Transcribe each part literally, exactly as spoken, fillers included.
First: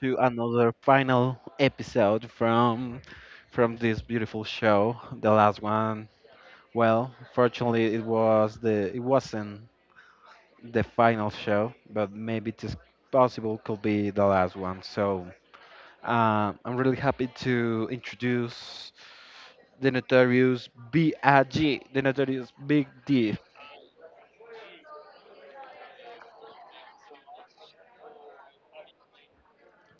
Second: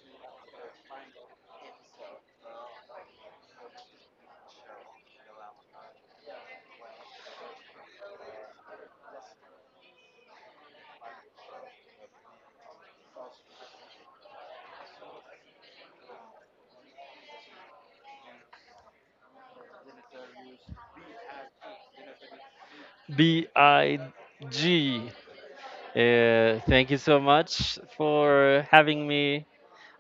to another final episode from from this beautiful show. The last one, well, fortunately, it was the it wasn't the final show, but maybe it is possible could be the last one. So uh, I'm really happy to introduce the notorious B I G. The notorious Big D. B I G. Uh, thank you so much for having me.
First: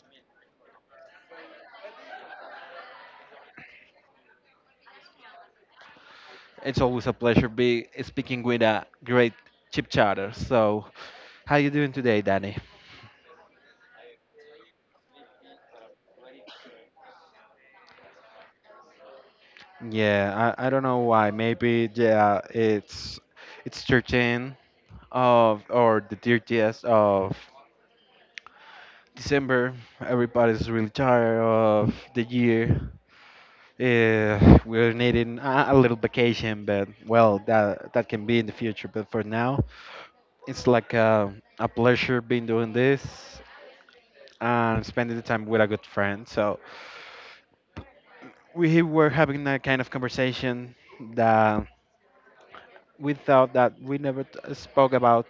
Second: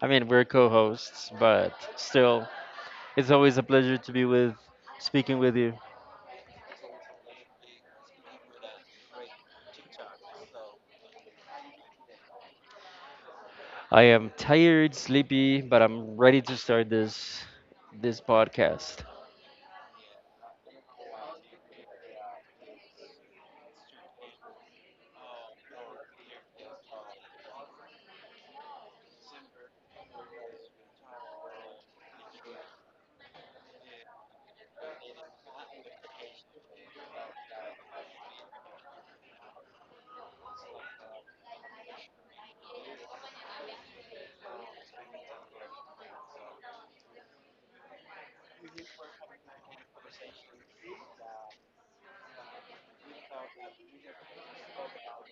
I mean, we're co hosts, but still, it's always a pleasure to be with, speaking with you. It's always a pleasure be speaking with a great chip chatter. So how you doing today, Danny? I am tired, sleepy, but I'm ready to start this this podcast. Yeah, I, I don't know why. Maybe yeah, it's it's thirteen of or the thirtieth of December. Everybody's really tired of the year. Yeah, we're needing a, a little vacation, but well, that that can be in the future. But for now, it's like a, a pleasure being doing this and spending the time with a good friend. So we were having that kind of conversation that without that we never t- uh, spoke about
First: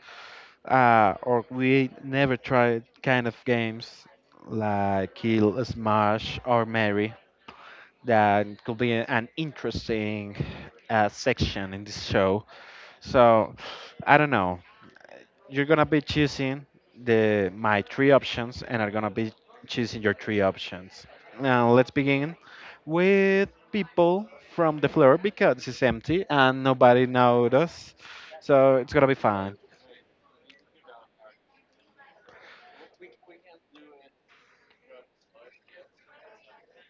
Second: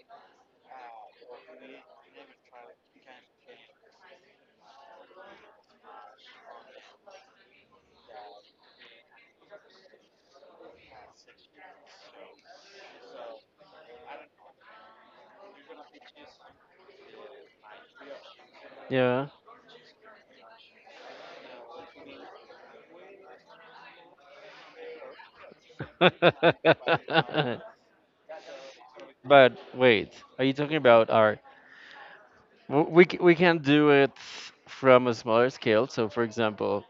uh, or we never tried kind of games like kill smash or marry that could be an interesting uh, section in this show so I don't know you're gonna be choosing the my three options and are gonna Yeah. be choosing your three options. Now let's begin with people from the floor because it's empty and nobody noticed. So it's gonna be fine. But wait, are you talking about our? w- We c- we can do it from a smaller scale. So, for example,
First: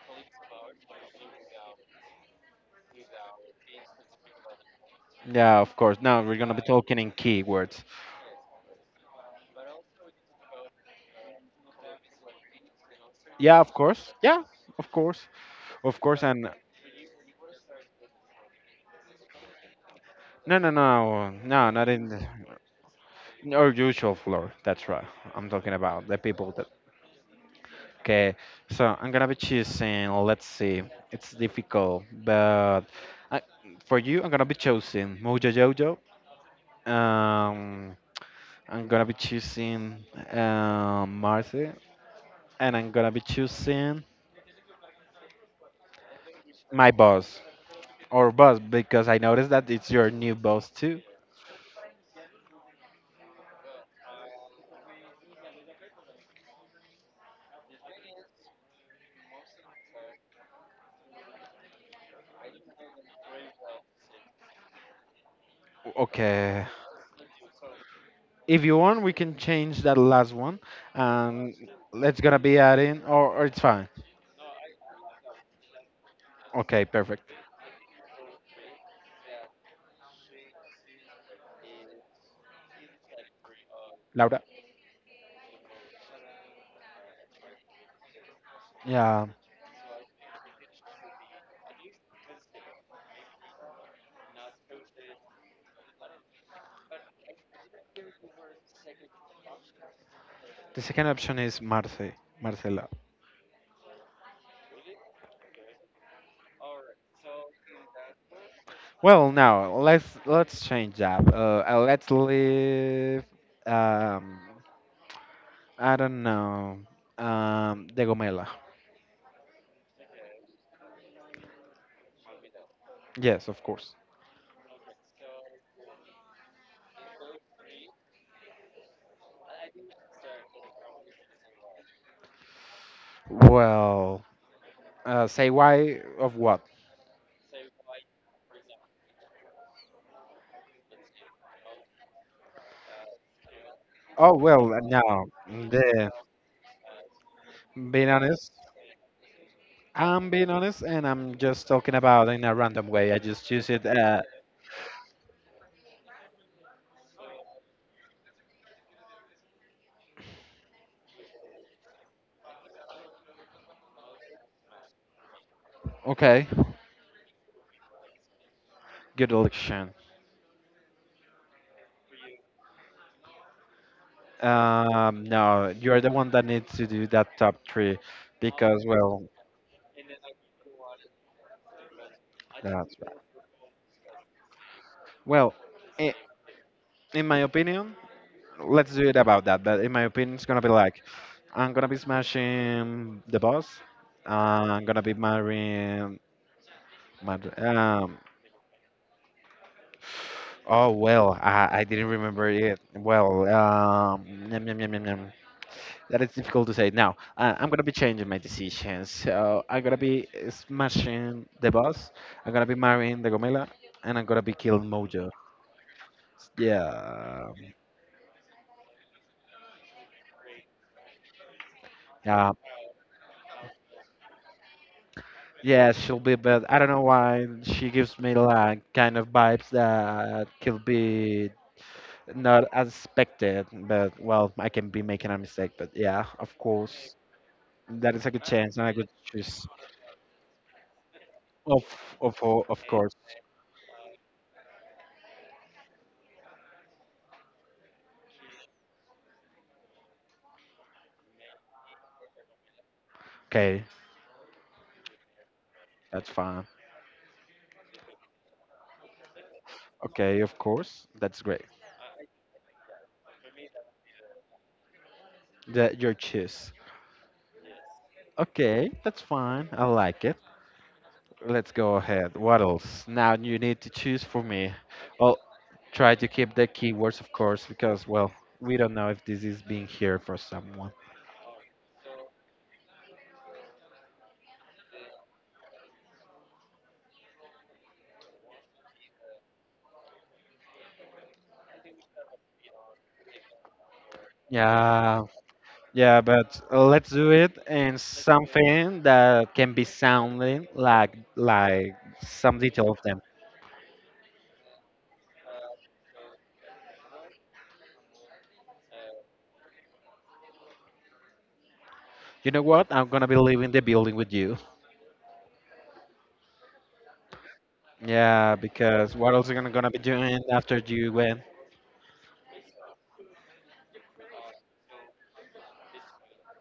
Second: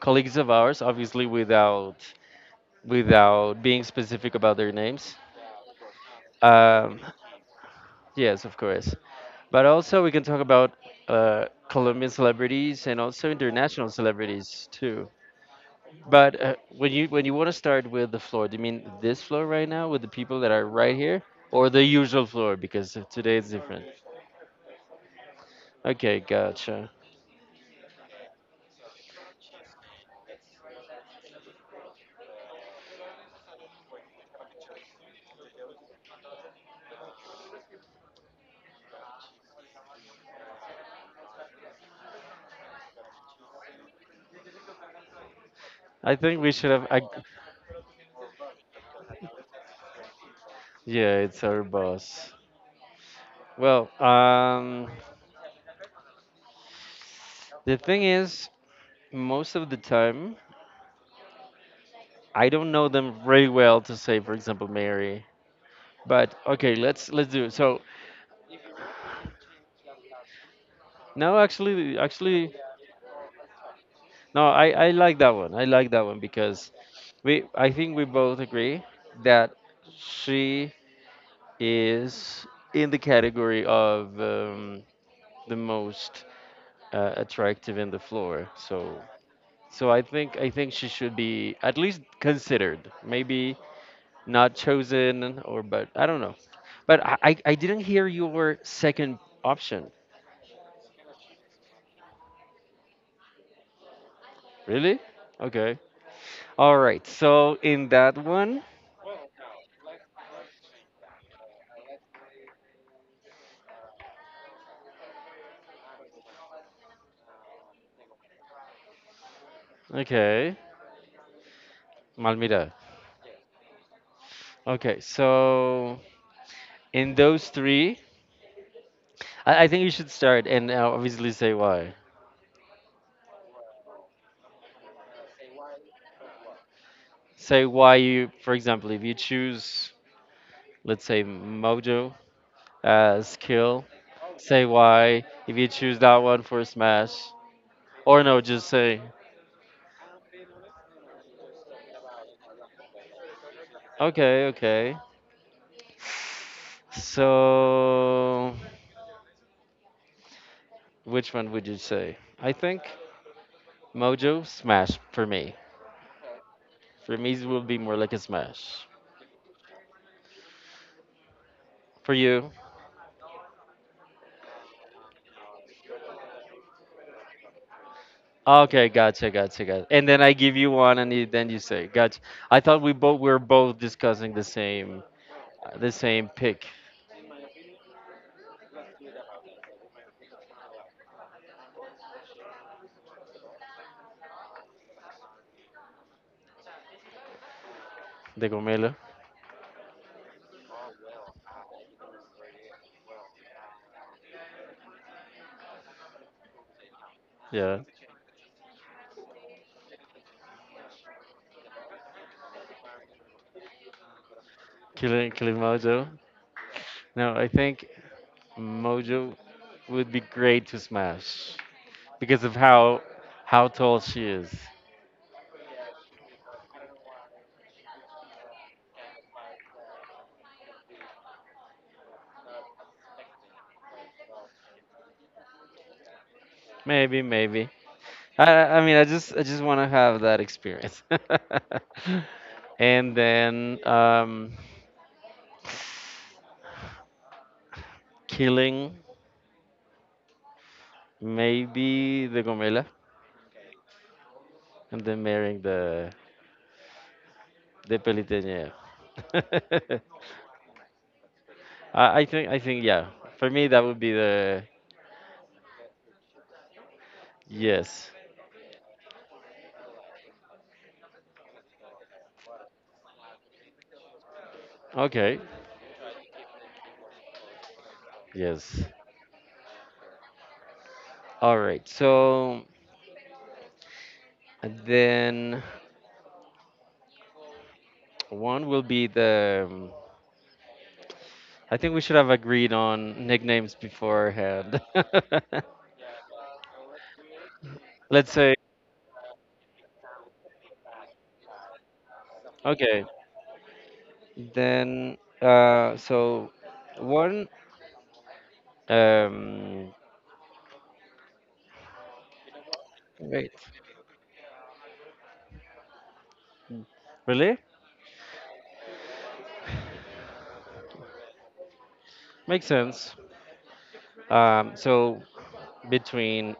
colleagues of ours, obviously without without being specific about their names. Yeah, of course. Now we're gonna be talking Um, in keywords. yes, of course. But also, we can talk about uh, Colombian celebrities and also Yeah, of international course. Yeah, celebrities of too. course. Of course But and uh, when you when you want to start with the floor, do you mean this floor right now with the people that no are no right here, no or no the not in the, usual floor? Because today it's our different. usual floor. That's right. I'm talking about the Okay, people. gotcha. Okay, so I'm gonna be choosing, let's see, it's difficult, but I, for you, I'm gonna be choosing Mojo Jojo. Um, I'm gonna be choosing um, Marcy, and I'm gonna be choosing I think we should have. my I, boss or boss because I noticed that it's your new boss too. yeah, it's our boss. Well, um, the thing is, most of the time, I don't know them very well to say, for example, Mary. But Okay, okay, let's let's do it. So if you want, we can change that last one, no, and actually, let's gonna actually, be adding, or, or it's fine. no, I I like that one. I like that one because Okay, perfect. we I think we both agree that she is in the category of Laura. um, the most uh, attractive in the floor. So Yeah. so I think I think she should be at least considered. Maybe not chosen or but I don't know. But I, I I didn't hear your second option. The second option is Marce, Marcela. Really? Okay. All right. So in that one, Well, now let's let's change that. Uh, uh, let's leave. Um, I don't know. Um, De Gomela. okay, Malmira. Yes, of course. Okay. So in those three, I, I think you should start and uh, obviously say why. Well, uh, say why of what? Say why you, for example, if you choose, let's say Mojo as skill, Oh say well, uh, no. why. If you choose The that one for Smash, being or no, honest, just say I'm being honest, and I'm just talking about in a random way. I just choose it. Uh, okay, okay. So, which one would you say? I think Mojo Smash for me. okay, For me, it will be more like a Smash. good election. For you? Um, no, you're the one that needs to do that top three because, Okay, well, gotcha, gotcha, gotcha. And then I give you one, and you, then you say, gotcha. I thought we that's right. both we were both discussing the same Well, the I same pick, in my opinion, let's do it about that. But in my opinion, it's gonna be like I'm gonna be smashing the boss. I'm gonna be marrying my um. De Gomelo. Oh well, I, I didn't remember it. Well, um, yum, yum, yum, yum, yum. That is difficult to say. Now, uh, I'm Yeah, gonna be changing my decisions. So I'm gonna be uh, smashing the boss. I'm gonna be marrying the Gomela, and I'm gonna be killing killing Mojo. killing Mojo. No, I Yeah, think Mojo would be great to Smash because yeah, of how how tall she is. yeah. She'll be, but I don't know why she gives me like kind of vibes that could be not as expected. But well, I can be making a mistake. But yeah, of course, Maybe, maybe. that is a good chance I I and a mean, I good just I just choice. want to have that experience. Of of of course. And then um, killing maybe the Gomela Okay, and then marrying the that's fine. the Peliteñera. Okay, of course. That's great. I, I think I think yeah. For me, that would be the That your cheese. yes. Okay, that's fine. I like it. Let's go ahead. What else? Now you need to choose for me. I'll Okay. try to keep the keywords, of course, because well, we Yes. don't know if this is being here for someone. All right. So then one will be the. um, I think we should have agreed on nicknames beforehand. Yeah, yeah, but uh, let's do it in Let's say something that can be sounding like like some detail of okay. them. Then, uh, so one, um, You know what? I'm gonna be wait, leaving the building with you. really? Yeah, because what else are you gonna gonna be doing after you went? Makes sense. Um, so between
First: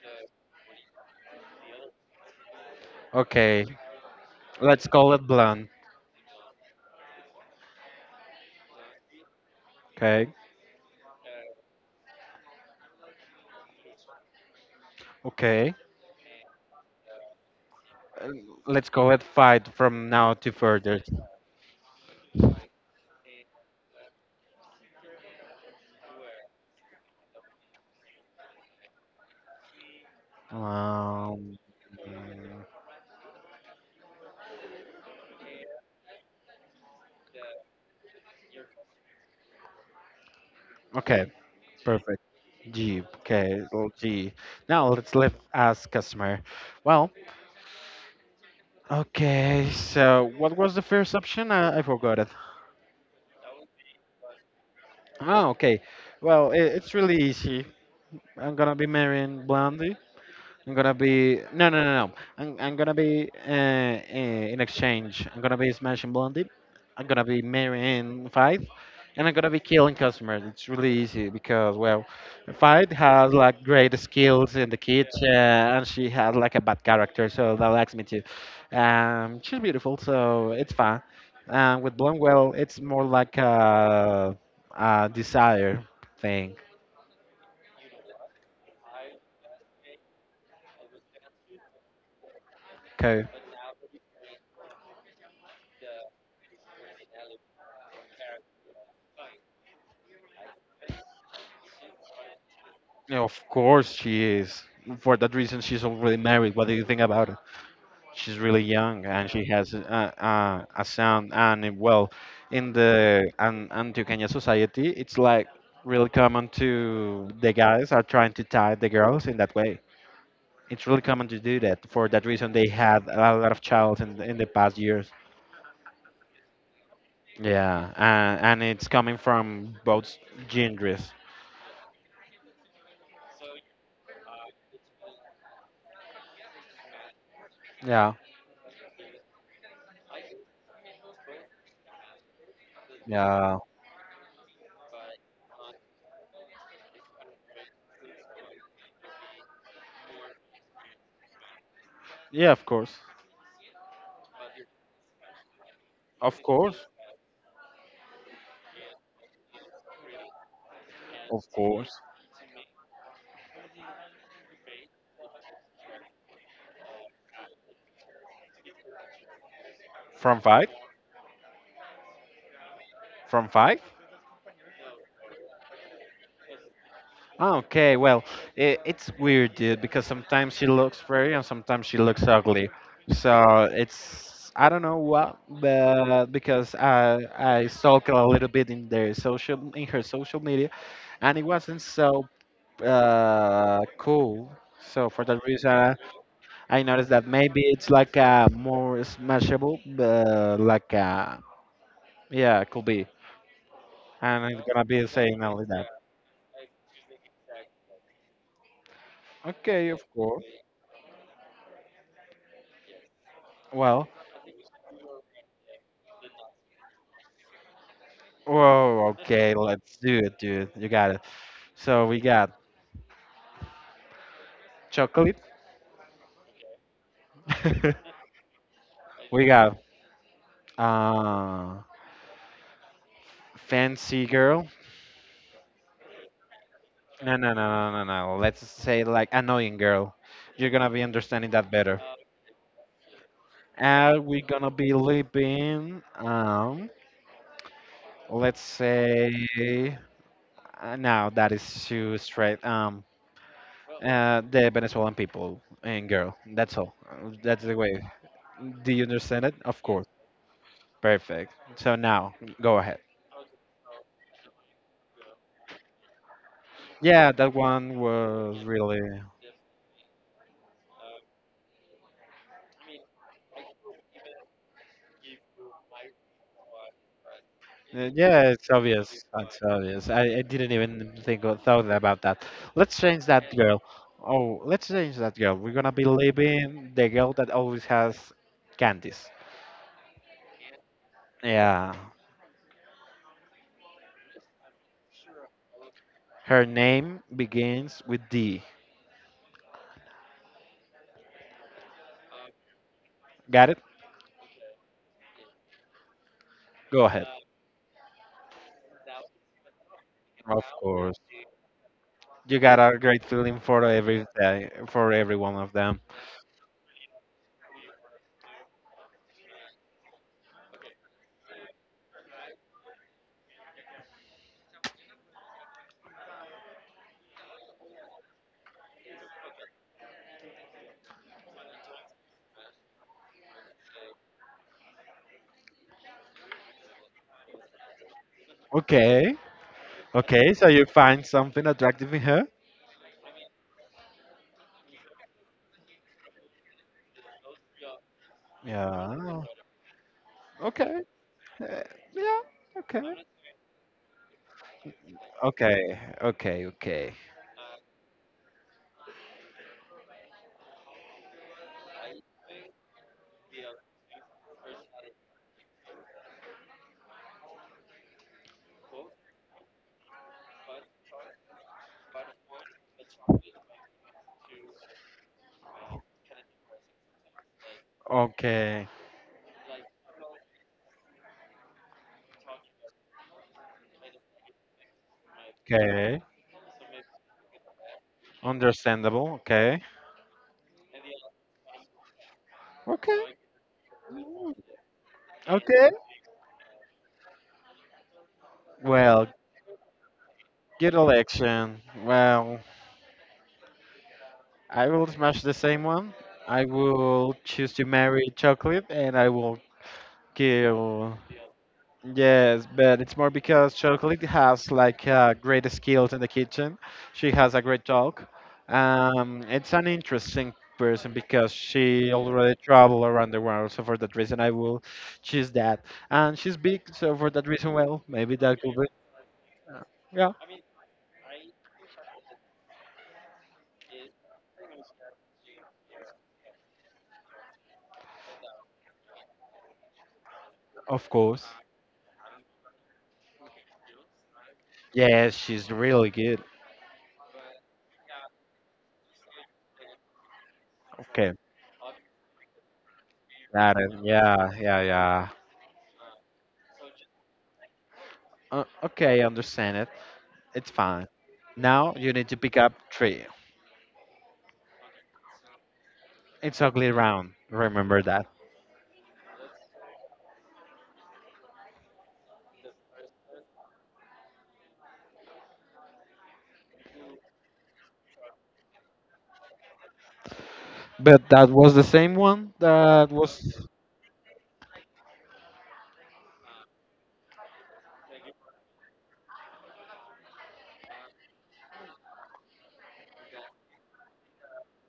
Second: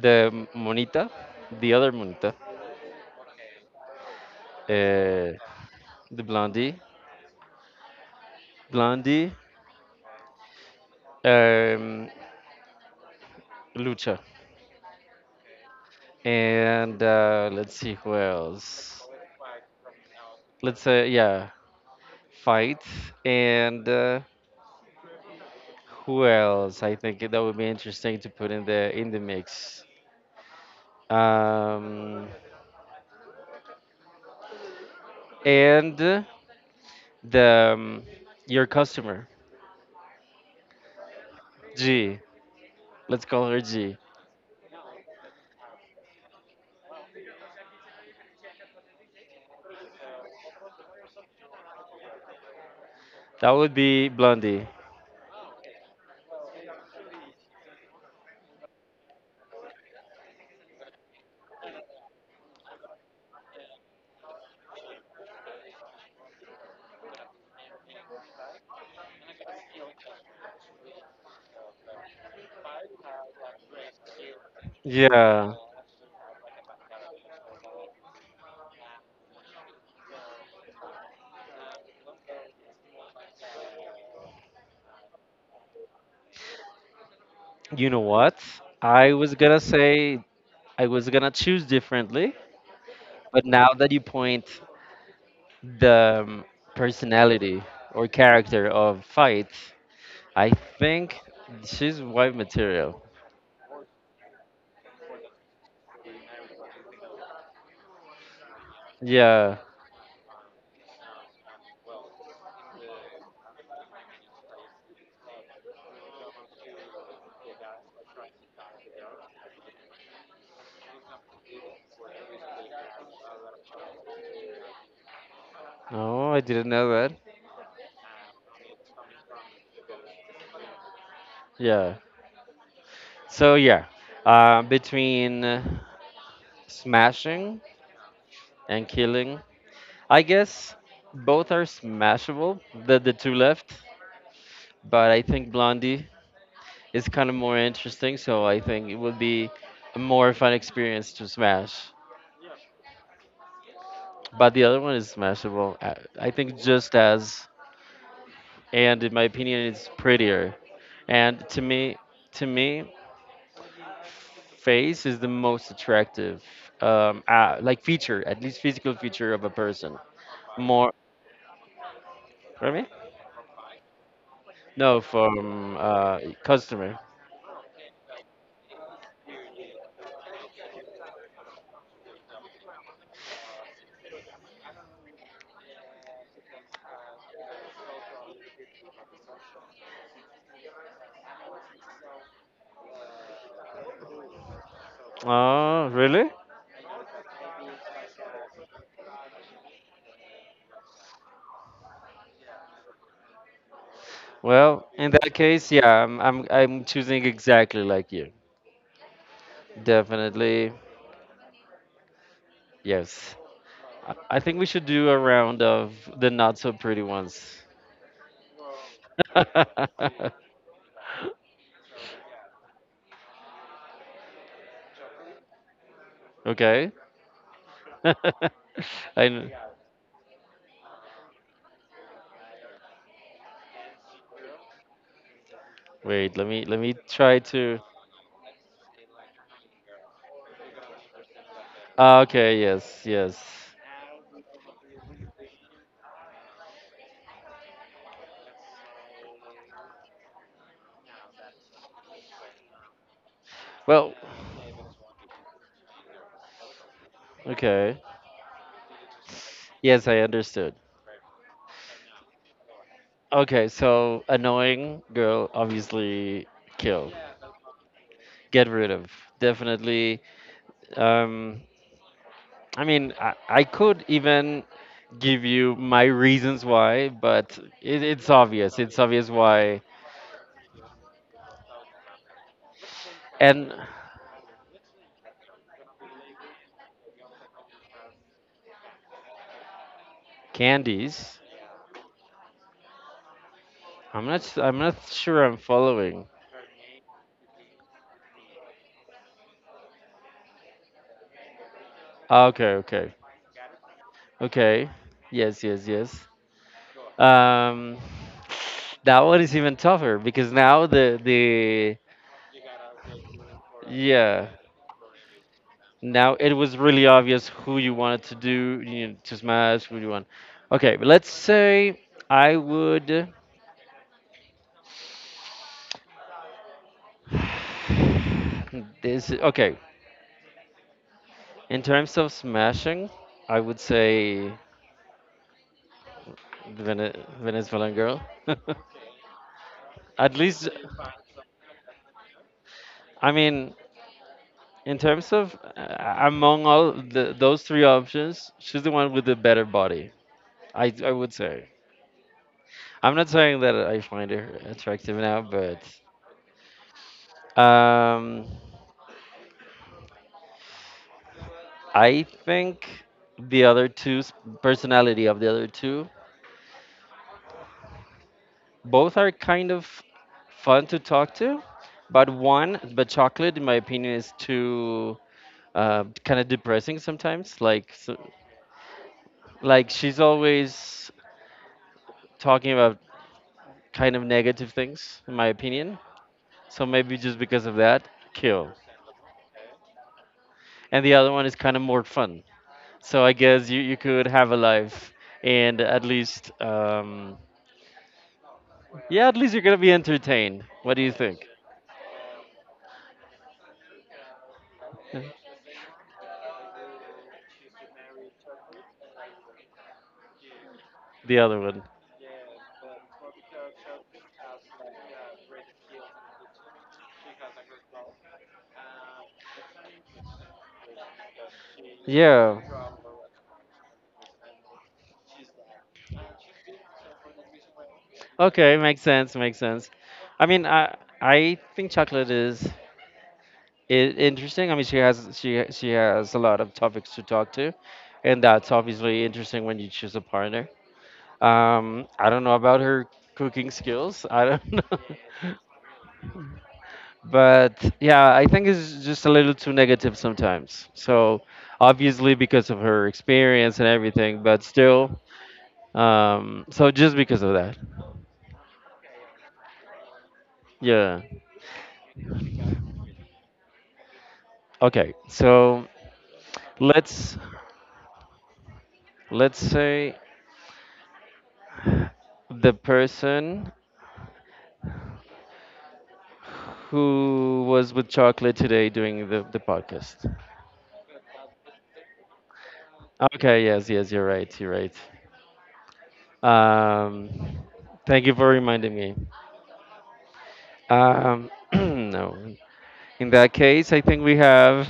the Monita, the other Monita, Okay, let's call it uh, blunt. the Blondie, Blondie, Okay, um, Lucha, okay. and uh, let's see who Uh, Let's else. go at five from now to Let's further. say, yeah, fight, and uh, who else? I think that would be interesting to put in the in the mix. Um, um, and the um, your customer okay, G. perfect. G, Let's call okay, her little G. G. Now let's leave as customer. Well, okay, so what was the first option? I, I forgot it. That would be Blondie. Oh, okay. Well, it, it's really easy. I'm gonna be marrying Blondie. I'm gonna be no no no no. I'm I'm gonna be uh, uh, in exchange. I'm gonna be smashing Blondie. I'm gonna be marrying Five, and I'm gonna be killing customers. It's really easy because well, Five has like great skills in the kitchen, Yeah. and she has like a bad character, so that likes me too. Um, she's beautiful, so it's fine. Um, with Blonde, well, it's more like a, a desire thing. You know what? I was gonna say I was gonna choose differently, but now that you point the um, personality or character of Fight, I think she's wife material. Yeah, of course she is. For that reason, she's already married. What do you think about it? She's really young and she Yeah. has a, a, a son. And uh, well, in the an, Antioqueña society, it's like really common to the guys are trying to tie the girls in that way. It's really common to do that. For that reason, they had a lot of child in, in the past years. Oh, I didn't know that. Yeah, uh, and it's coming from both genders. Yeah. So yeah, uh, between uh, smashing Yeah, and killing, I guess both are smashable. The the two yeah, left, but I think Blondie is kind of more interesting. So I think it would be a more fun experience to smash. yeah. Of course, But the other one is smashable. uh, I of think course, just as, and in my opinion, it's prettier. of And to me, course. to me, face is the most attractive, um, uh, like feature, at least physical feature of a person From five? more For me? From five? No, from uh, customer. Okay, well, I it's weird, dude, because sometimes she looks pretty and sometimes she looks ugly. So it's, I don't know what, but because I I stalked a little bit in their social, in her social media, and it wasn't so uh, cool. So for that Oh, reason, really? I noticed that maybe it's like a more smashable, uh, like a, yeah, could be, and it's gonna Well, be in that saying only case, that. yeah, I'm I'm I'm choosing exactly like you. Okay, of course. Definitely, yes. Well, I I think we should do a round of the not so pretty ones. whoa, okay, let's do it, dude. You got it. So we got chocolate. Okay. I We kn- got uh fancy girl. wait, let me let me No, try no, no, to no, no, no. Let's say like annoying girl. You're gonna be understanding that better. Ah, okay, yes, yes. And we're gonna be living um let's say uh, now that is too straight um Well, uh the Venezuelan people and girl. That's all. Uh, That's the okay. way. Do you understand it? Of Yes, course. I understood. Perfect. So now, go ahead. Okay, so annoying girl obviously kill. Yeah, that one was Get rid really. of. Definitely. Um, I mean, I, I could even give you my reasons why, but it, uh, it's Yeah, it's obvious. It's obvious. obvious It's why. obvious. I, I didn't even think or thought about that. Let's change that And girl. Oh, let's change that girl. We're gonna be leaving the girl that always has candies. candies. Yeah. I'm not. s- I'm not sure. I'm following. Her name begins with D. Ah, okay. Okay. Got it? Okay. Yes. Yes. Yes. Go ahead. Um, that one is even tougher because Of now the course. the You got a great feeling for every yeah day, for every one of them. Now it was really obvious who you wanted to do you know, to smash. Who you want? Okay, but let's say I would. This okay. In terms of smashing, I would say the Vene- Venezuelan girl. Okay. At Okay, least, so you find something attractive in her? I mean, in terms of uh, among all the, those three options, she's the one with the Yeah. better body. I Okay. I would say. Eh, yeah. Okay. I'm not saying that I find her attractive now, but Okay. Okay. Okay. um. I think the other two's personality of the other two, both are kind of fun to talk to, but one, but chocolate, in my opinion, is too uh, kind of depressing sometimes. Like, so, Okay. like she's always talking about kind of negative things, in my opinion. Okay. So maybe just because of that, kill. Understandable. Okay. And the other one is kind of more fun. So I Okay. guess you, you could have a life and Okay. at least um, yeah, Well, at least you're gonna be entertained. What good do you think? election. Well, I will smash the same one. I will choose to marry chocolate and I will kill. The other one. Yes, but it's more because Chocolate has like uh, great skills in the kitchen. She has a great talk. Um, it's an interesting person because she already Yeah. traveled around the world. So for that reason, I will choose that. And she's big, so for that reason, well, maybe that Okay, could be. makes sense, makes uh, sense. Yeah, I mean, I I think chocolate is i- interesting. I mean, she has she she has a lot of topics to talk to, and that's obviously interesting when you choose a partner. of course. Um, I don't know about her cooking skills. I don't know. Yes, she's really good. But yeah, I think it's just a little too negative sometimes. Okay, So obviously because of her experience got and it. everything, Yeah, but yeah, still, yeah. um, so just because of that. Uh, okay, I understand it. It's fine. Yeah. Now you need to pick up three. Okay. So It's ugly round. let's Remember. let's say the person who was with chocolate today doing the, the podcast. But that was the same one that Okay, was yes, yes, you're right, you're right. Um Thank you for reminding me. Um no. In that case I think we have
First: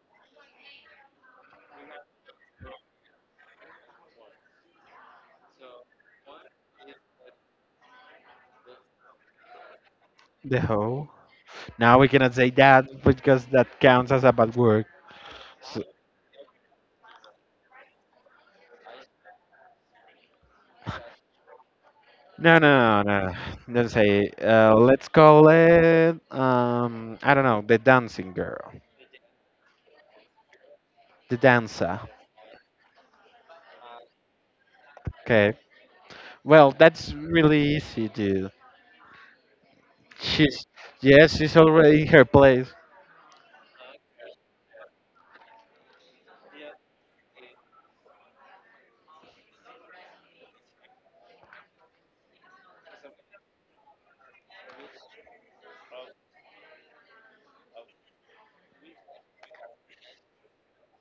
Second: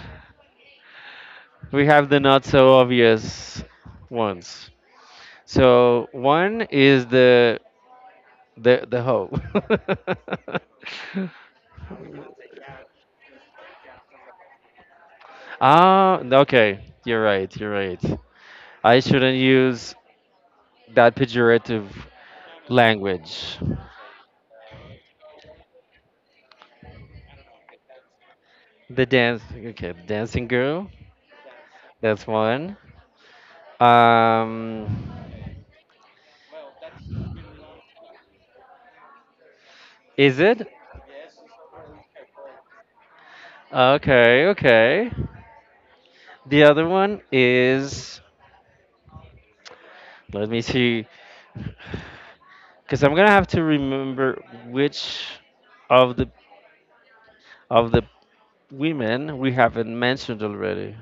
we have the not so obvious ones. So one is the the the hoe. the hoe. Now we cannot say that because that counts as a bad word. Ah, okay. You're right. You're right. I shouldn't use that pejorative No, no, no, no. language. Don't say. Uh, let's call it. Um, I don't know. The dancing girl. The dance, okay, the dancing girl. The dancer. That's one. Um, Okay. Well, that's really easy, dude. is She's it? Yes, she's already in her place. Okay, okay. The other one is. Let me see, because I'm gonna have to remember which of the of the women we haven't mentioned already.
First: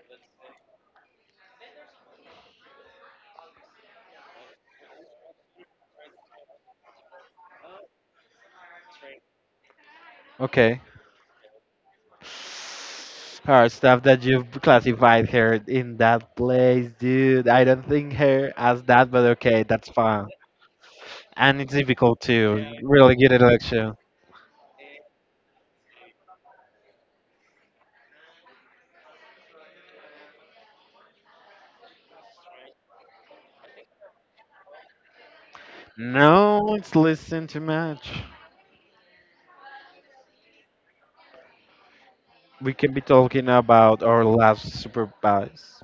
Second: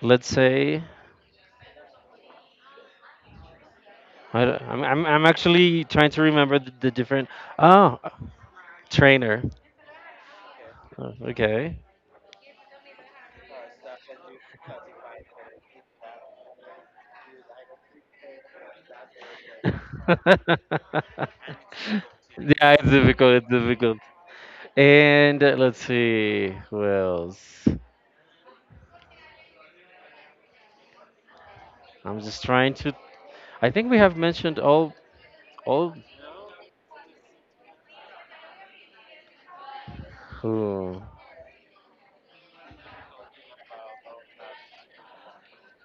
Let's say I, am I'm I'm I'm actually trying to remember the, the different. Oh, Trainer. Okay. Oh, okay. Her stuff that you've classified her in that place, dude. I don't think her as that, but okay, that's fine. Yeah, And it's difficult to it's really get difficult. a It's lecture. difficult. And uh, let's see who else. I'm just trying to. I think we have mentioned all all No, it's listen too much. who. We can be talking about our last supervise.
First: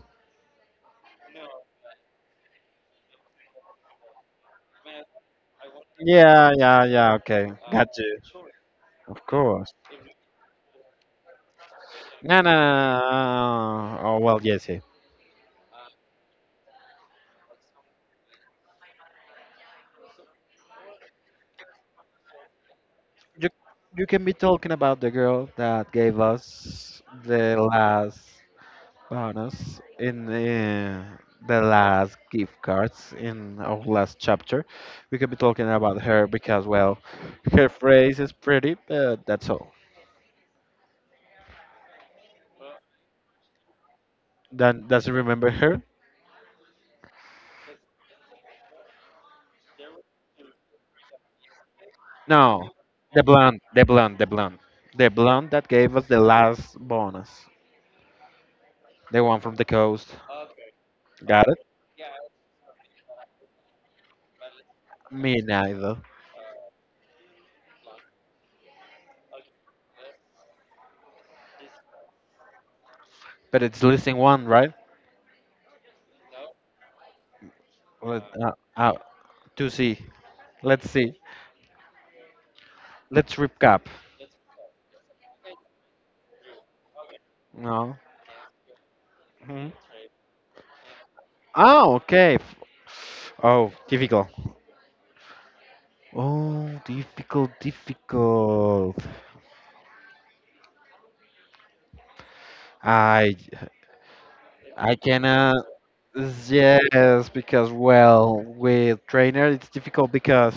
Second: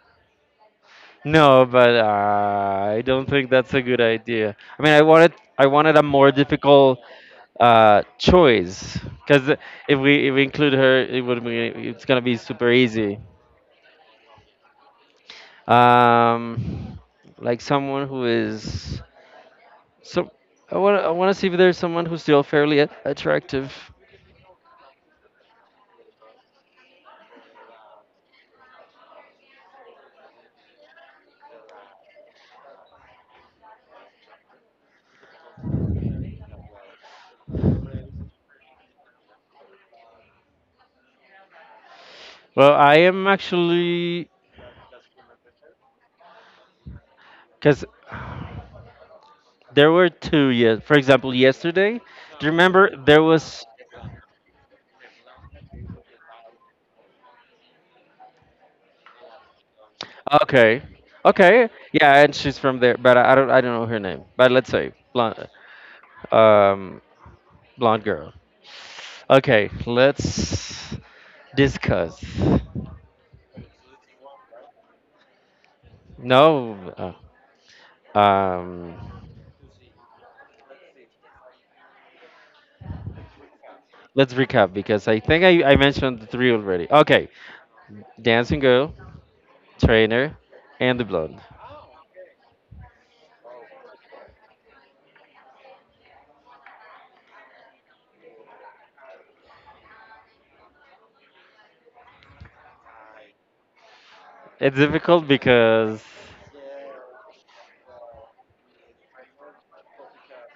No, but uh, I don't think that's a good idea. I mean, I wanted I wanted a more Yeah, yeah, difficult yeah. Okay, got uh, you. choice Of because course. if we if we include her, it would be it's gonna be No, no, super easy. no. no. Oh well, yes. Yeah. Um, like someone who is So I want I want to see if there's someone who's still fairly a- You attractive. you can be talking about the girl that gave us the last. Bonus in uh, the last gift cards in our last chapter. We could be talking about her because, well, her phrase is pretty, but that's all. Well, I am actually Then does not remember her? because there were two. Yes, for example, yesterday. Do you No, remember there the blonde, was? the blonde, the blonde, the blonde that gave us the last bonus, the one from the coast. Okay, Got it? okay, yeah, and she's from there, but I, I don't I don't know her name. But let's say Me blonde, neither. um, blonde girl. Okay, let's discuss. But it's listing one, right? No, uh, Let, uh, uh, um, to see. Let's see. Let's recap. let's recap because I think I I mentioned the three already. Okay, No. dancing girl, Hmm? trainer, and the blonde. Ah, okay. Oh, difficult. Oh, difficult, difficult. I It's I difficult cannot. because, Yes, because well, with trainer it's difficult because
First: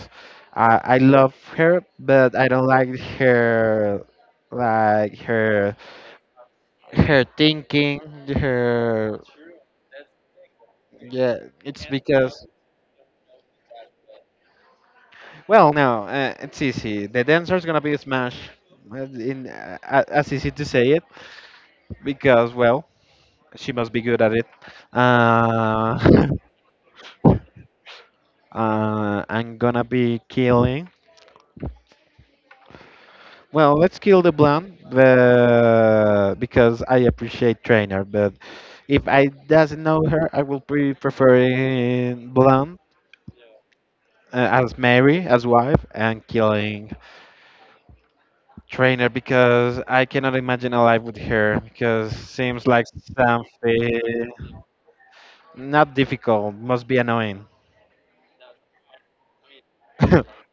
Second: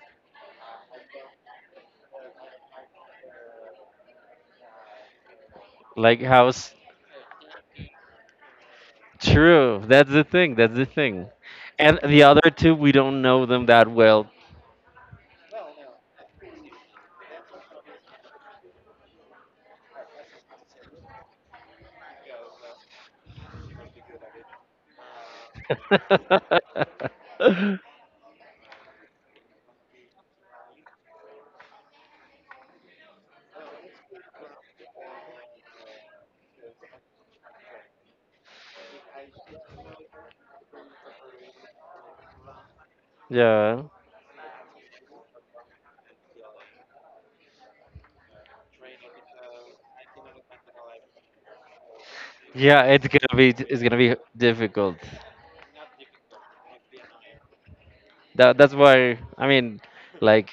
I I love her, but I don't like her, like her like, how's her thinking, her. true? That's the thing. That's the thing. Yeah, it's And the because other two, we don't know them that well. well, no, uh, it's easy. The dancer is gonna be a smash. Uh, In uh, a- as easy to say it because well, she must be good at it. Uh, uh, I'm gonna be killing. Well, let's kill the blonde the, because I appreciate trainer, but if I doesn't know her, I will pre preferring blonde Yeah, uh, as Mary as wife and killing trainer because I cannot imagine a life with her because seems yeah. like It's gonna be. It's gonna something be difficult. not difficult, must be annoying. That that's why. I mean, like,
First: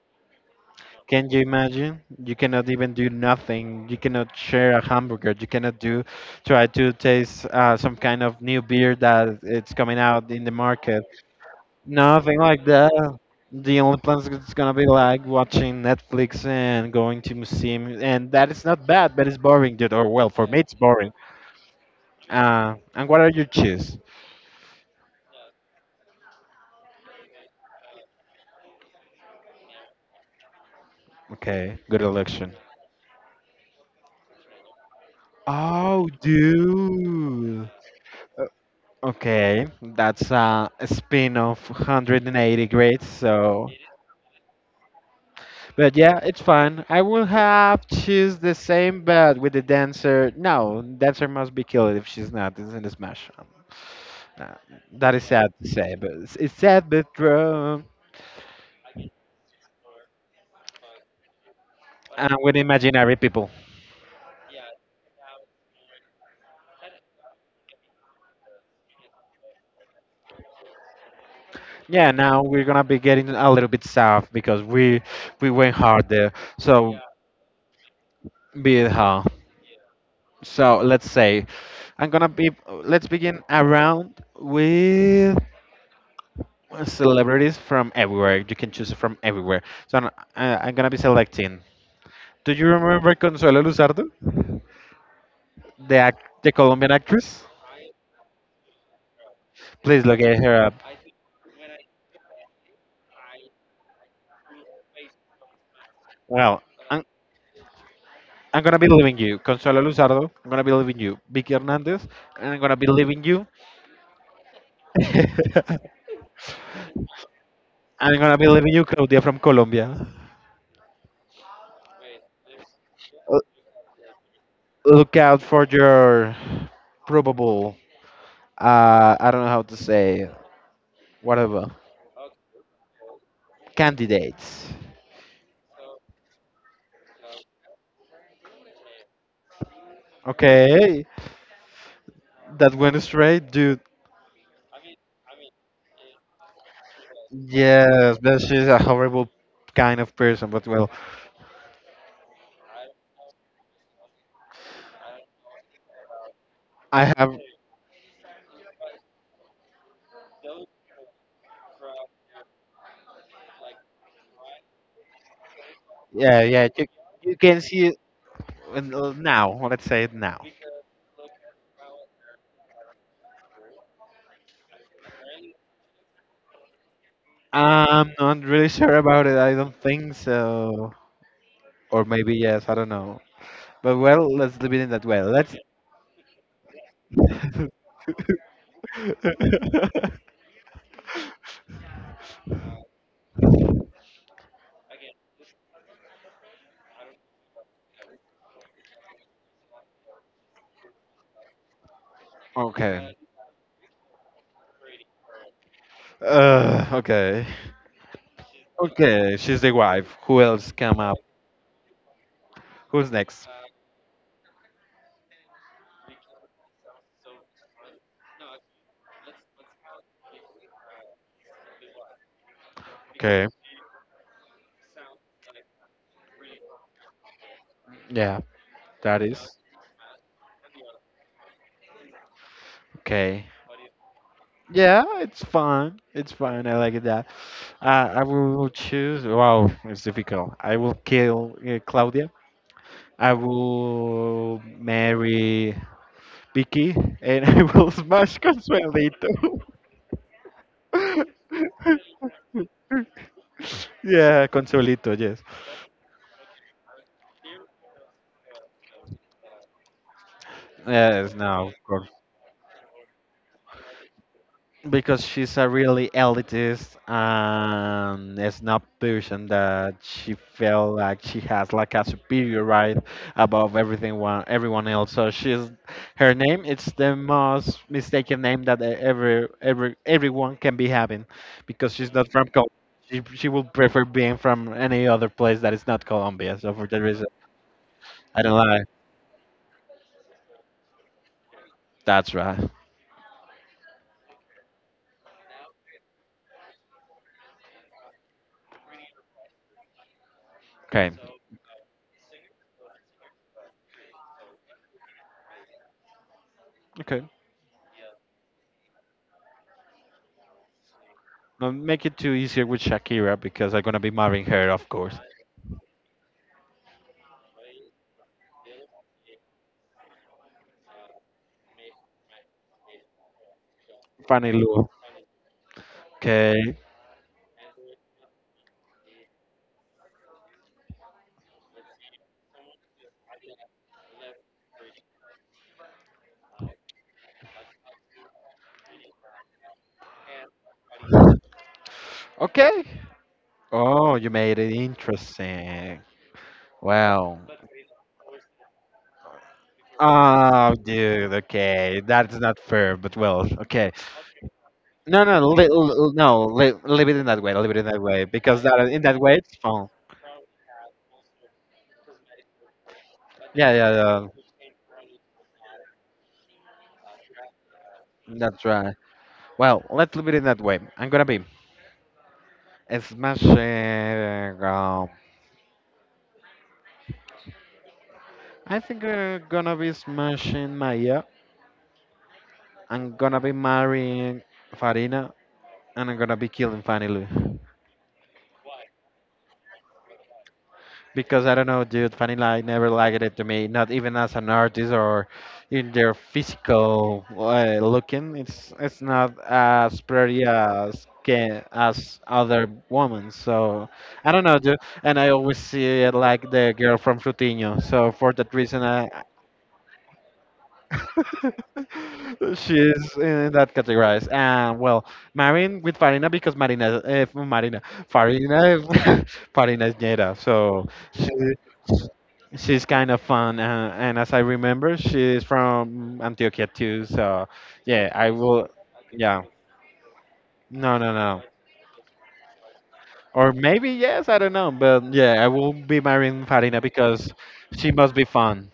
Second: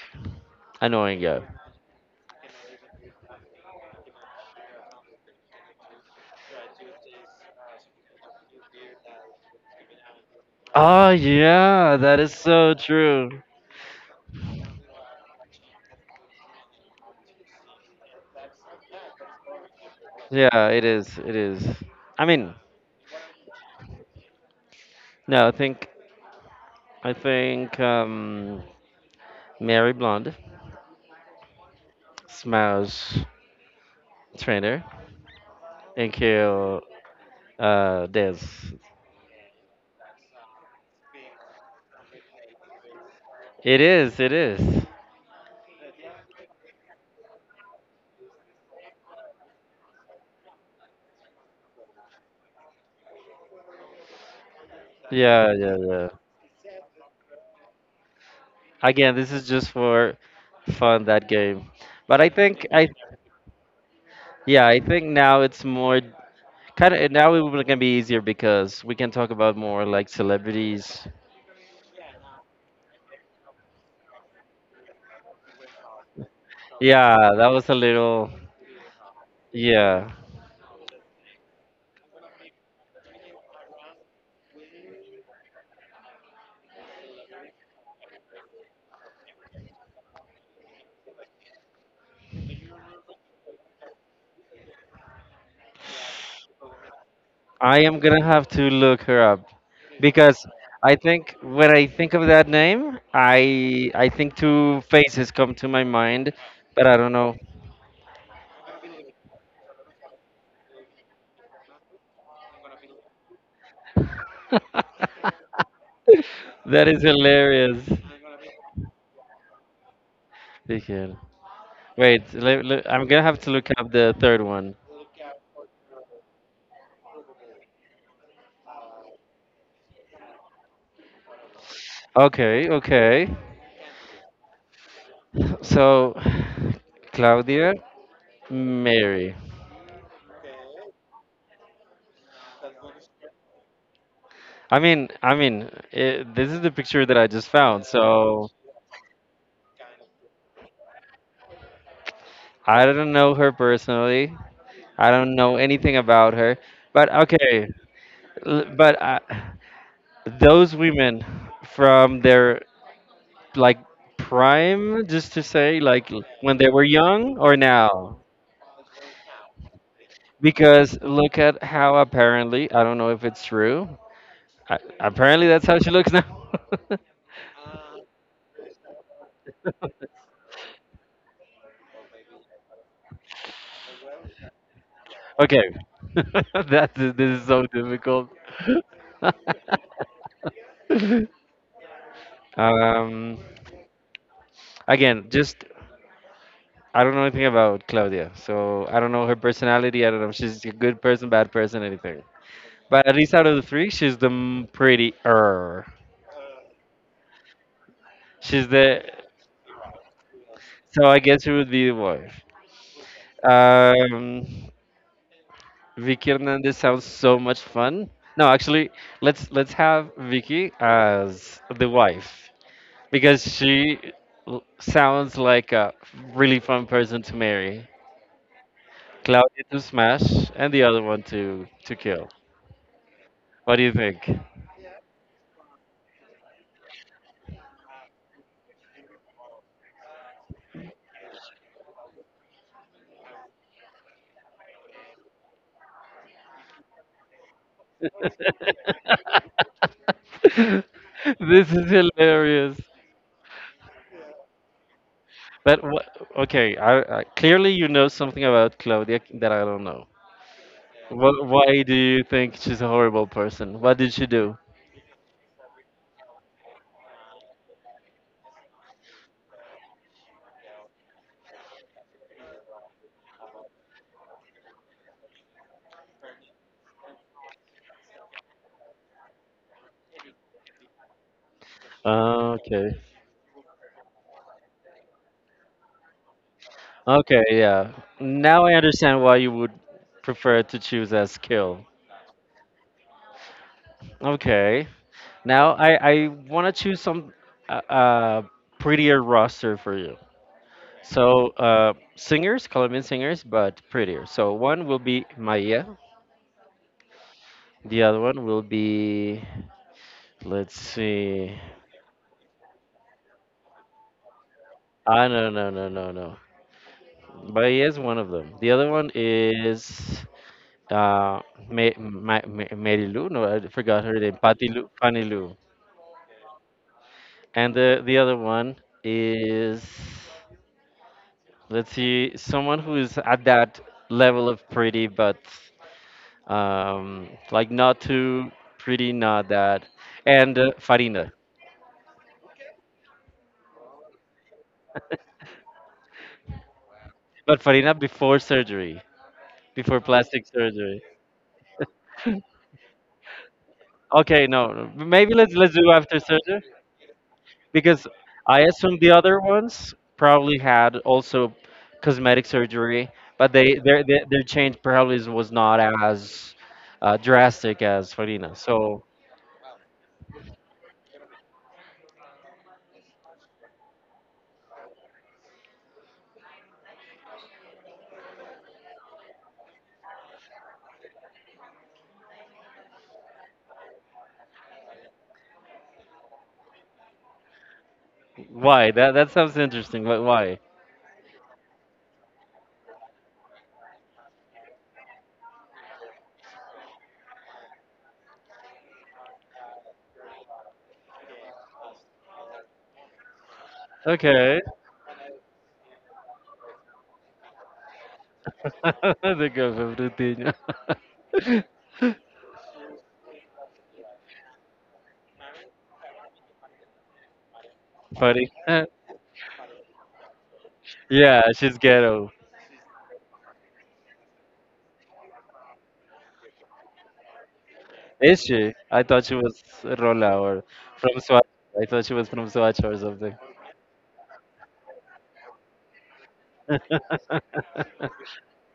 annoying. Can Yeah. you imagine? You cannot even do nothing. You cannot share a hamburger. You cannot do try to taste uh, some kind of new beer that it's coming out in the market. Oh yeah, that is Nothing like so that. true. The only plans is gonna be like watching Netflix and going to museum, and that is not bad, but it's boring, dude. Or well, for me Yeah, it's it boring. is. It is. I mean, Uh, and what are your cheese? no, I think I think um Mary Blonde Okay, good election. Smash Trainer Oh, and kill dude. uh Dez. Okay, that's uh, a spin of one hundred eighty grades. So, It is, it is. but yeah, it's fun. I will have choose the same, but with the dancer. No, dancer must be killed if she's not. It's in a smash. Um, uh, that is Yeah, sad to yeah, say, yeah. but it's, it's sad but true. Again, this is just for fun that game. But I And with think I imaginary people. yeah, I think now it's more kind of now it will gonna be easier because we can talk about more like celebrities. Yeah, now we're gonna be getting a little bit soft because we we went hard there. So Yeah, that was a little be it how. yeah. So let's say I'm gonna be. Let's begin around with uh, celebrities from everywhere. You can choose from everywhere. So I'm, uh, I'm gonna be selecting. Do you remember Consuelo Luzardo, the act, the Colombian actress? I am gonna have to look her up Please look at because her up. I think when I think of that name, I I think two faces come to my mind, Well, but I I'm, don't know. I'm gonna be leaving you, Consuelo Luzardo. I'm gonna be leaving you, Vicky Hernandez, and I'm gonna be leaving you. That is hilarious. I'm gonna be leaving you, Claudia from Colombia. Miguel. Wait, le- le- I'm gonna have L- to look up the third one. Look out for your probable. Uh, I don't know how to say whatever Okay, okay. candidates. So, Claudia, Mary. Okay, that went straight, dude. I mean, I mean, eh, this is the picture that I just found. Yes, but So she's a horrible kind of person. But well, I don't know her personally. I don't know anything about her. But I have. okay, L- but uh, those women from their like prime, just to say like l- Yeah, when yeah. they were You, young you or can see it now, in- uh, now. Let's say it now. because look at how apparently, I don't know if it's true. I, apparently that's how she looks now. I'm not really sure about it. I don't think so. Or maybe yes. I don't know. But well, let's leave it in that way. Let's. Okay. that this is so difficult. um Again, just, I don't know anything about Claudia, so I don't know her personality. I don't know if she's a good person, bad person, anything. But at Okay. least out of the three, she's the m- pretty er. Uh, okay. She's the, Okay. She's the wife. Who else come so I up? guess it would be the wife. Who's next? Um, Vicky Hernandez sounds so much fun. No, actually, let's let's have Vicky as the wife because Okay. she l- sounds like a really fun person to marry. Yeah. That is Claudia to smash, and the other one to to kill. okay. What do you think? Yeah, it's fine. It's fine. I like it. Uh, I will choose. Wow, it's difficult. I will kill uh, Claudia. I will marry Vicky, and I will smash Consuelito. This is hilarious. Yeah, Consuelito. Yes. But what, okay, I, I, clearly you know something about Claudia that I don't know. Yes. Wh No, Why do you think she's a horrible person? What did she do? because she's a really elitist and a snob person that she felt like she has like a superior right above everything one everyone else. So she's her name. It's the most mistaken name that e- every every everyone can be having, because she's not from Colombia. Okay. She she would prefer being from any other place that is not Colombia. So for that reason, Okay, yeah. I don't Now I lie. understand why you would prefer to choose a skill. That's right. Okay. Now I, I want to choose some uh, uh, prettier roster for you. Okay. So uh, singers, Colombian singers, but prettier. So one will be Maya. Okay. The other one will be, let's see. Now make it too easier with Shakira because I'm gonna be marrying her, of course. Ah, no, no, no, no, no. But he is one of them. The other one is uh, Ma- Ma- Ma- Mary Lou. No, I forgot her name. Funny Patty Lou, look. Fanny Lou. Okay. And the the other one is, let's see, someone who is at that level of pretty, but um, like not too pretty, not that. And uh, Farina, Okay. Oh, you made it interesting. Well, but Farina before surgery, before plastic oh, surgery. dude. Okay, that's not fair, but well, okay. Okay, no, no, No, no, maybe let's li- let's do l- after no. surgery, Li- leave it in that way. Leave it in that because way I because that assume in the that way other it's fun. ones probably had also cosmetic surgery, but Yeah, they yeah, their their, yeah. their change probably is- was not as uh, drastic as Farina. That's right. So Well, let's leave it in that way. I'm gonna be smashing. Um, I think I'm gonna be smashing Maya. I'm gonna be marrying Farina, and I'm gonna be killing Fanny Lou. why, that that sounds interesting, but why? Because I don't know, dude. Vanilla never liked it to me, not even as an artist or in their physical uh, looking. It's it's not as pretty as can, as other women. So I don't know, Okay. dude. And I always see it like the girl from Frutinho. So for that reason, I The girl from Rutinha. she's in that category. And well, marrying with Farina because Marina, uh, Marina, Funny. Farina, Farina is Jada. So Yeah, she's she, ghetto. she's kind of fun. Uh, and as I remember, she's from Antioquia too. So yeah, I Is will. she? I thought she Yeah, was Rola or no, no, from no. Swat. I thought she was from Swatch or something. Or maybe yes, I don't know. But yeah, I will be marrying Farina because she must be fun.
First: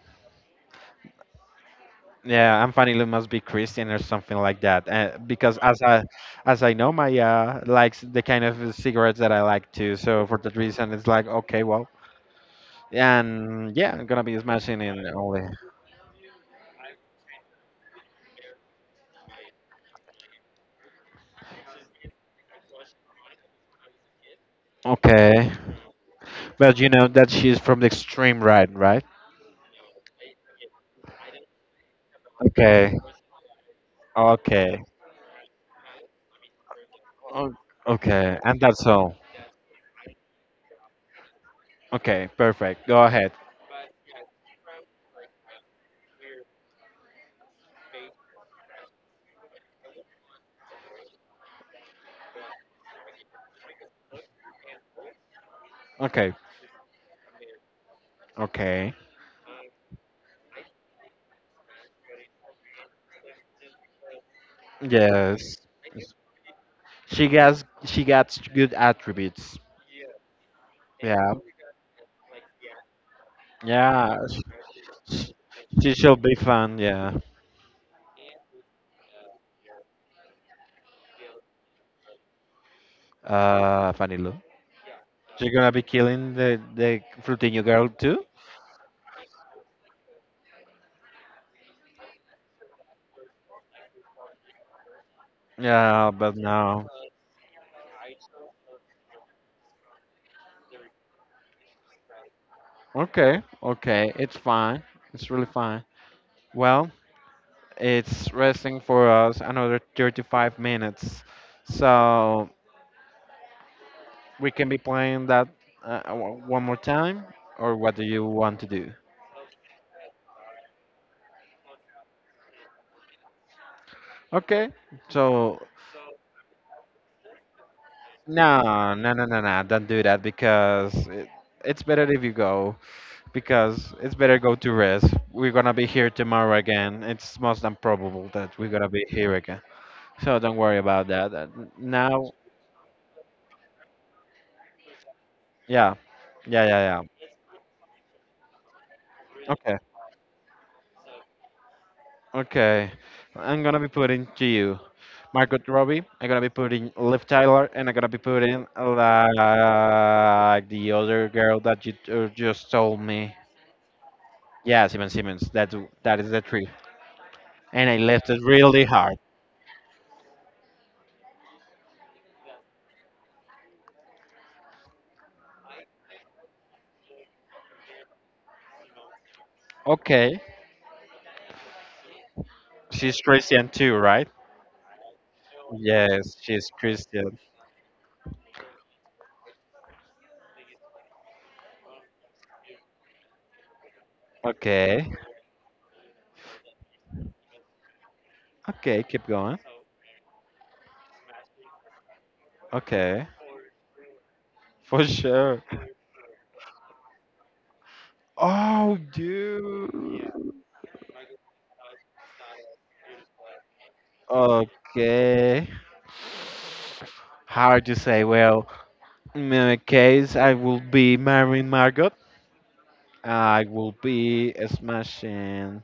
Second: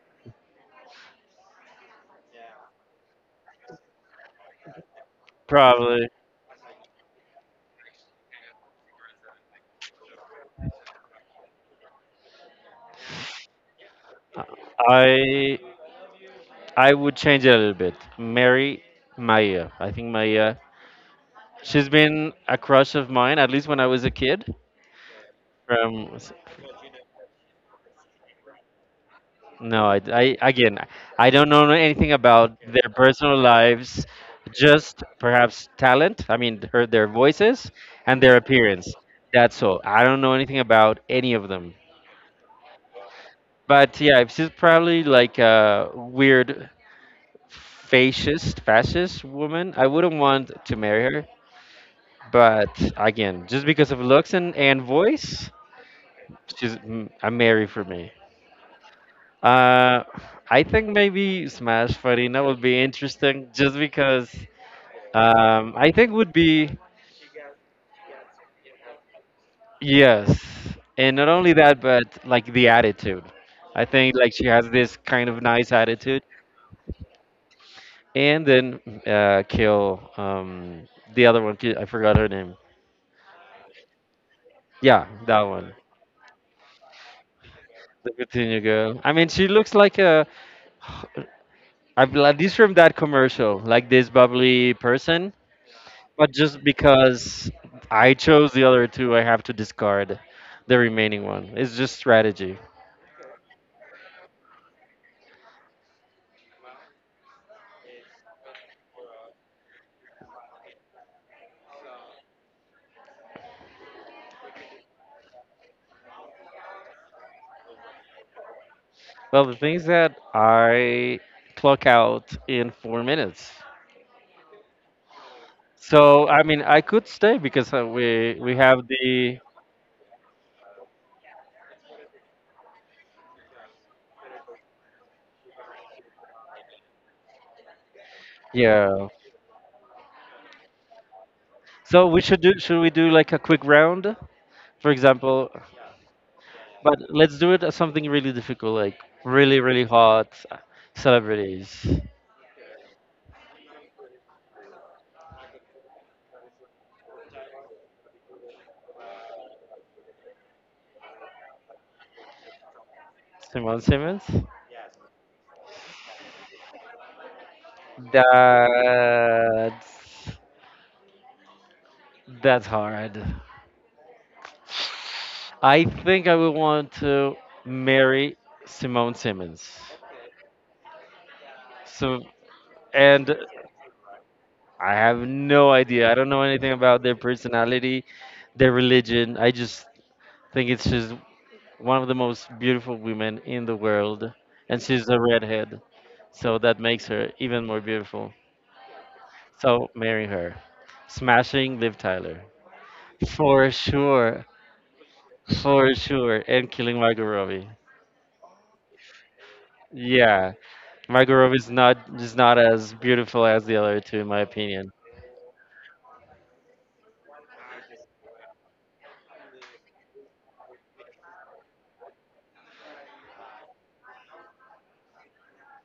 Yeah, I'm finding it must be Christian or something like that. Uh, because as I, Probably. as I know, Maya likes the kind of cigarettes that I like too. So for that reason, it's like okay, well, and yeah, I'm gonna be smashing in only. I I would change it a little bit. Marry Maya. I think Maya. She's been a crush of mine at least when I was a kid. Okay, From s- but you know that she's from the extreme right, right? no, I, I again, I don't know anything about their Okay, personal lives. okay, Just perhaps talent. I mean, her their O- voices and their okay, and that's appearance. all. That's all. I don't know anything about any of them. Okay, perfect. Go ahead. But yeah, if she's probably like a weird fascist, fascist woman, I wouldn't want to marry her. But again, just because of looks and, and voice, Okay, she's mm, a Mary for me. okay. Uh, I think maybe Smash Farina would be interesting just because Yes, um, I think would be she has she gets good attributes. yes, and not Yeah, only that, but like the attitude. I think yeah. like she has this kind of nice She attitude, should be fun, yeah. and then uh, kill um, the other one. ki- I forgot her name. Uh, funny look. Yeah, that She's gonna one. be killing the the Frutinho girl The too. Coutinho girl. I mean, she looks like a, I've like this from that commercial, like this bubbly person, Yeah, but but just no. because I chose the other two, I have to discard the remaining one. It's just strategy. Okay, okay, it's fine. It's really fine. Well, it's resting for us another thirty-five minutes, so we can be playing that uh, o- one more time. Or what do you want to do? Well, the things that I clock out in four minutes. Okay, so So I mean, I could stay because uh, we we have no, no, no, the, no, no. Don't do that because it, it's better if you go. Because it's better go to rest. We're gonna be here tomorrow again. It's most improbable that we're gonna be yeah. here again. So don't worry about that. Uh, So we Now, should do, should we do like a quick round, for example? yeah, yeah, But yeah, yeah. let's do it as something really difficult, like really Okay, really hot celebrities. okay. I'm gonna be putting to you Margot Robbie. I'm gonna be putting Liv Tyler, and I'm gonna be putting like the other girl that you uh, just told me. Simone Simmons. Yeah, Simon Simmons. That that is the tree. And I left it really hard. That's that's hard. I think I would want to marry Simone Simmons. Okay, So, she's and Christian too, right? I have no idea. I don't Yes, know she's anything about their Christian. personality, their religion. I just think it's just one of the most beautiful women in the world, and she's Okay. a redhead, so that makes her even more beautiful. Okay, keep going. So marry her. Smashing Liv Tyler. Okay. For sure. For sure. For sure, and killing Margot Robbie. Oh, Yeah, dude. Margot Robbie is not is not as beautiful as the other two, in my opinion. Okay. Hard to say. Well, in my case, I will be marrying Margot. I will be smashing.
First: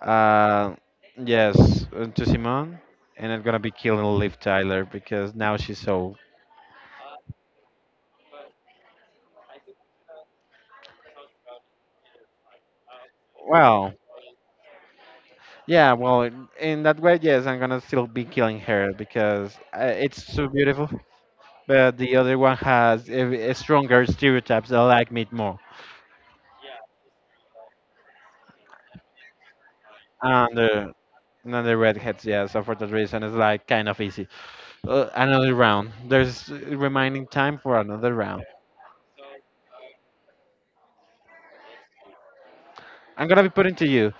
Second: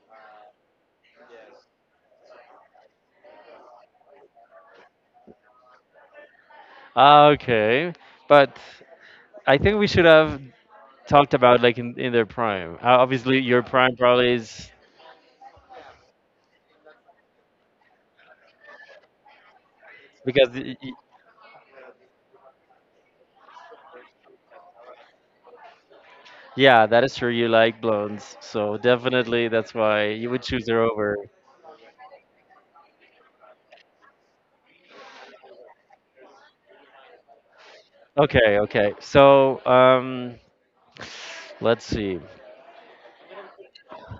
Uh, yes, uh, to Simone, and I'm gonna be killing Liv Tyler because now she's so Ah, okay, but I think we should have talked about like in, in their prime. Uh, Obviously, your well. prime probably is, Yeah, well, in in that way, yes, I'm gonna still be killing her because uh, it's so because y- beautiful. y- But the other one has a, a stronger stereotypes that like me more. yeah, that is true. You like blondes, so definitely that's why you would And choose her the over. and redheads, yeah. So for that reason, it's like kind of easy. Uh, another round. There's remaining time for another round. Okay, okay. So um, let's see. I'm gonna be putting to you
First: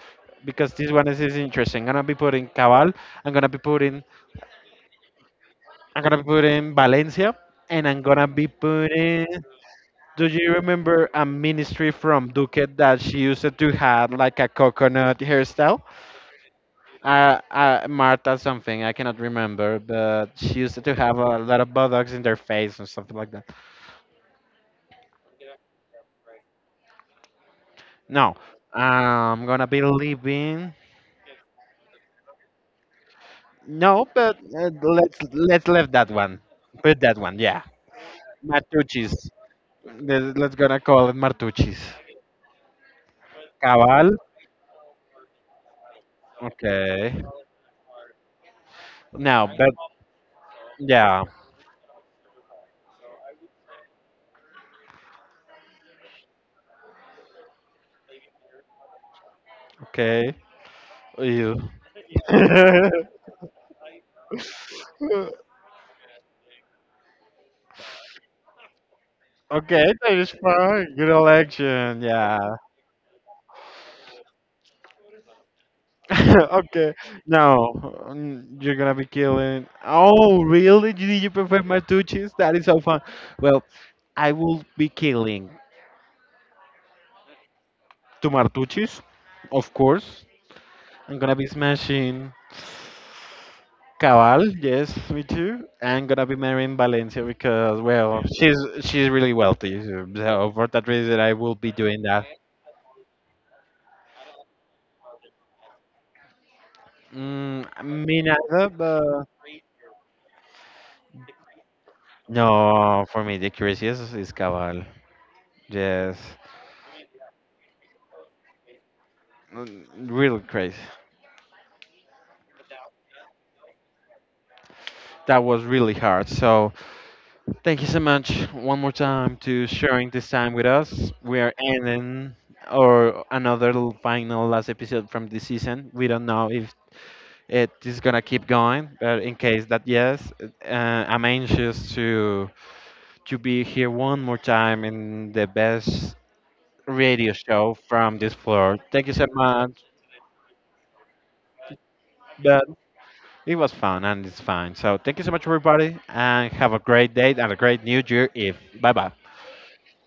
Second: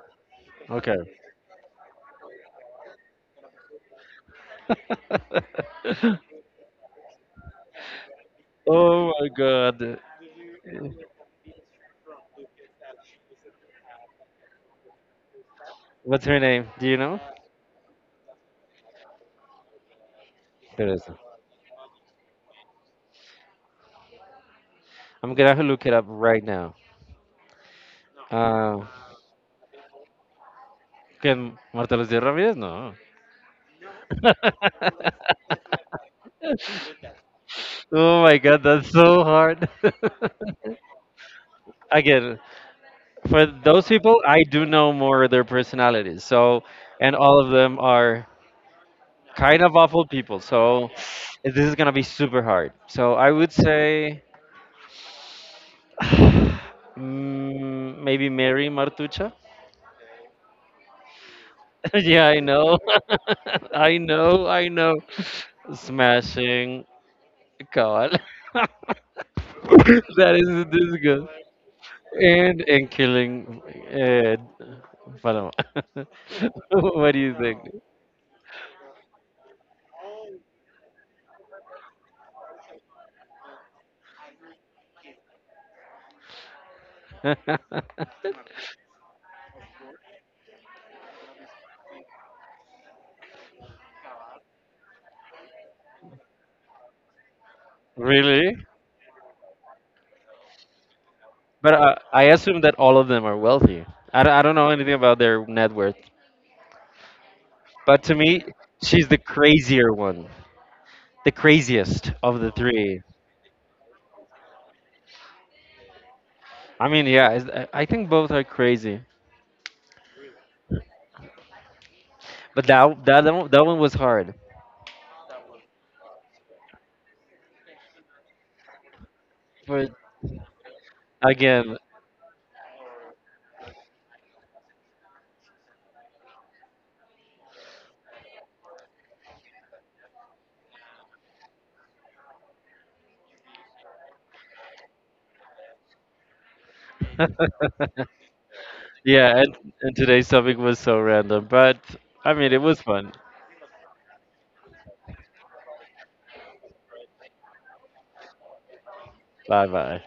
because this Okay. one is, is interesting. I'm gonna be putting Cabal. I'm gonna be putting. I'm gonna be putting Valencia, and I'm gonna be Oh putting. my God. Do you remember a ministry from Duque that she used to have like a coconut hairstyle? What's her name? Do you know? Uh, uh, Martha something, I cannot remember, but she used to Teresa. have a lot of buttocks in their face or something like that. I'm gonna have to look it up right now. No, Uh, I'm gonna be leaving. can Marta Lucía Ramírez? No. No, but uh, let's let's leave that one. Put that one, yeah. Oh my god, that's Martucci's. so hard. Let's let's gonna call it Martucci's. Again, for those Cabal. people, I do know more of their personalities. So, and Okay. all of them are No, kind but of awful people. So, yeah. this is gonna be super hard. So, I would say mm, maybe Mary Martucha. Okay. You. Yeah, I know. I know. I know. Smashing God. Okay, that is That is fine. this Good good. election. Yeah. And and killing. Uh, Paloma. Okay. What do you think? No, mm, you're gonna be killing. Oh, really? You- did you prefer Martucci's? That is so fun. Well, I will be killing two Martucci's, of course. I'm gonna be smashing Cabal. Yes, me too. I'm gonna be marrying Valencia because, well, Really? she's she's really wealthy. So so for that reason, I will be But I, doing that. I assume that all of them are wealthy. I, don't- I don't know anything about their net worth. Mm, But to me me, neither, she's the but. crazier one, the craziest of the three. No, for me, the craziest is is Cabal. Yes, I mean, yeah, is- I I think both are crazy. mm, really crazy. But that that one, that one was hard. That was really hard. So, thank you so much one more time to For sharing this time with us. We are again, ending or another l- final last episode from this season. We don't know if it is gonna keep going, but in case that yes, uh, I'm anxious to to be here one more time in the best radio show from this floor. Thank you so yeah, and, much. and today's topic was so random, but I mean Bye. it was fun. It was fun and it's fine. So thank you so much, everybody, and have a great day and a great new year. If bye bye. Bye bye.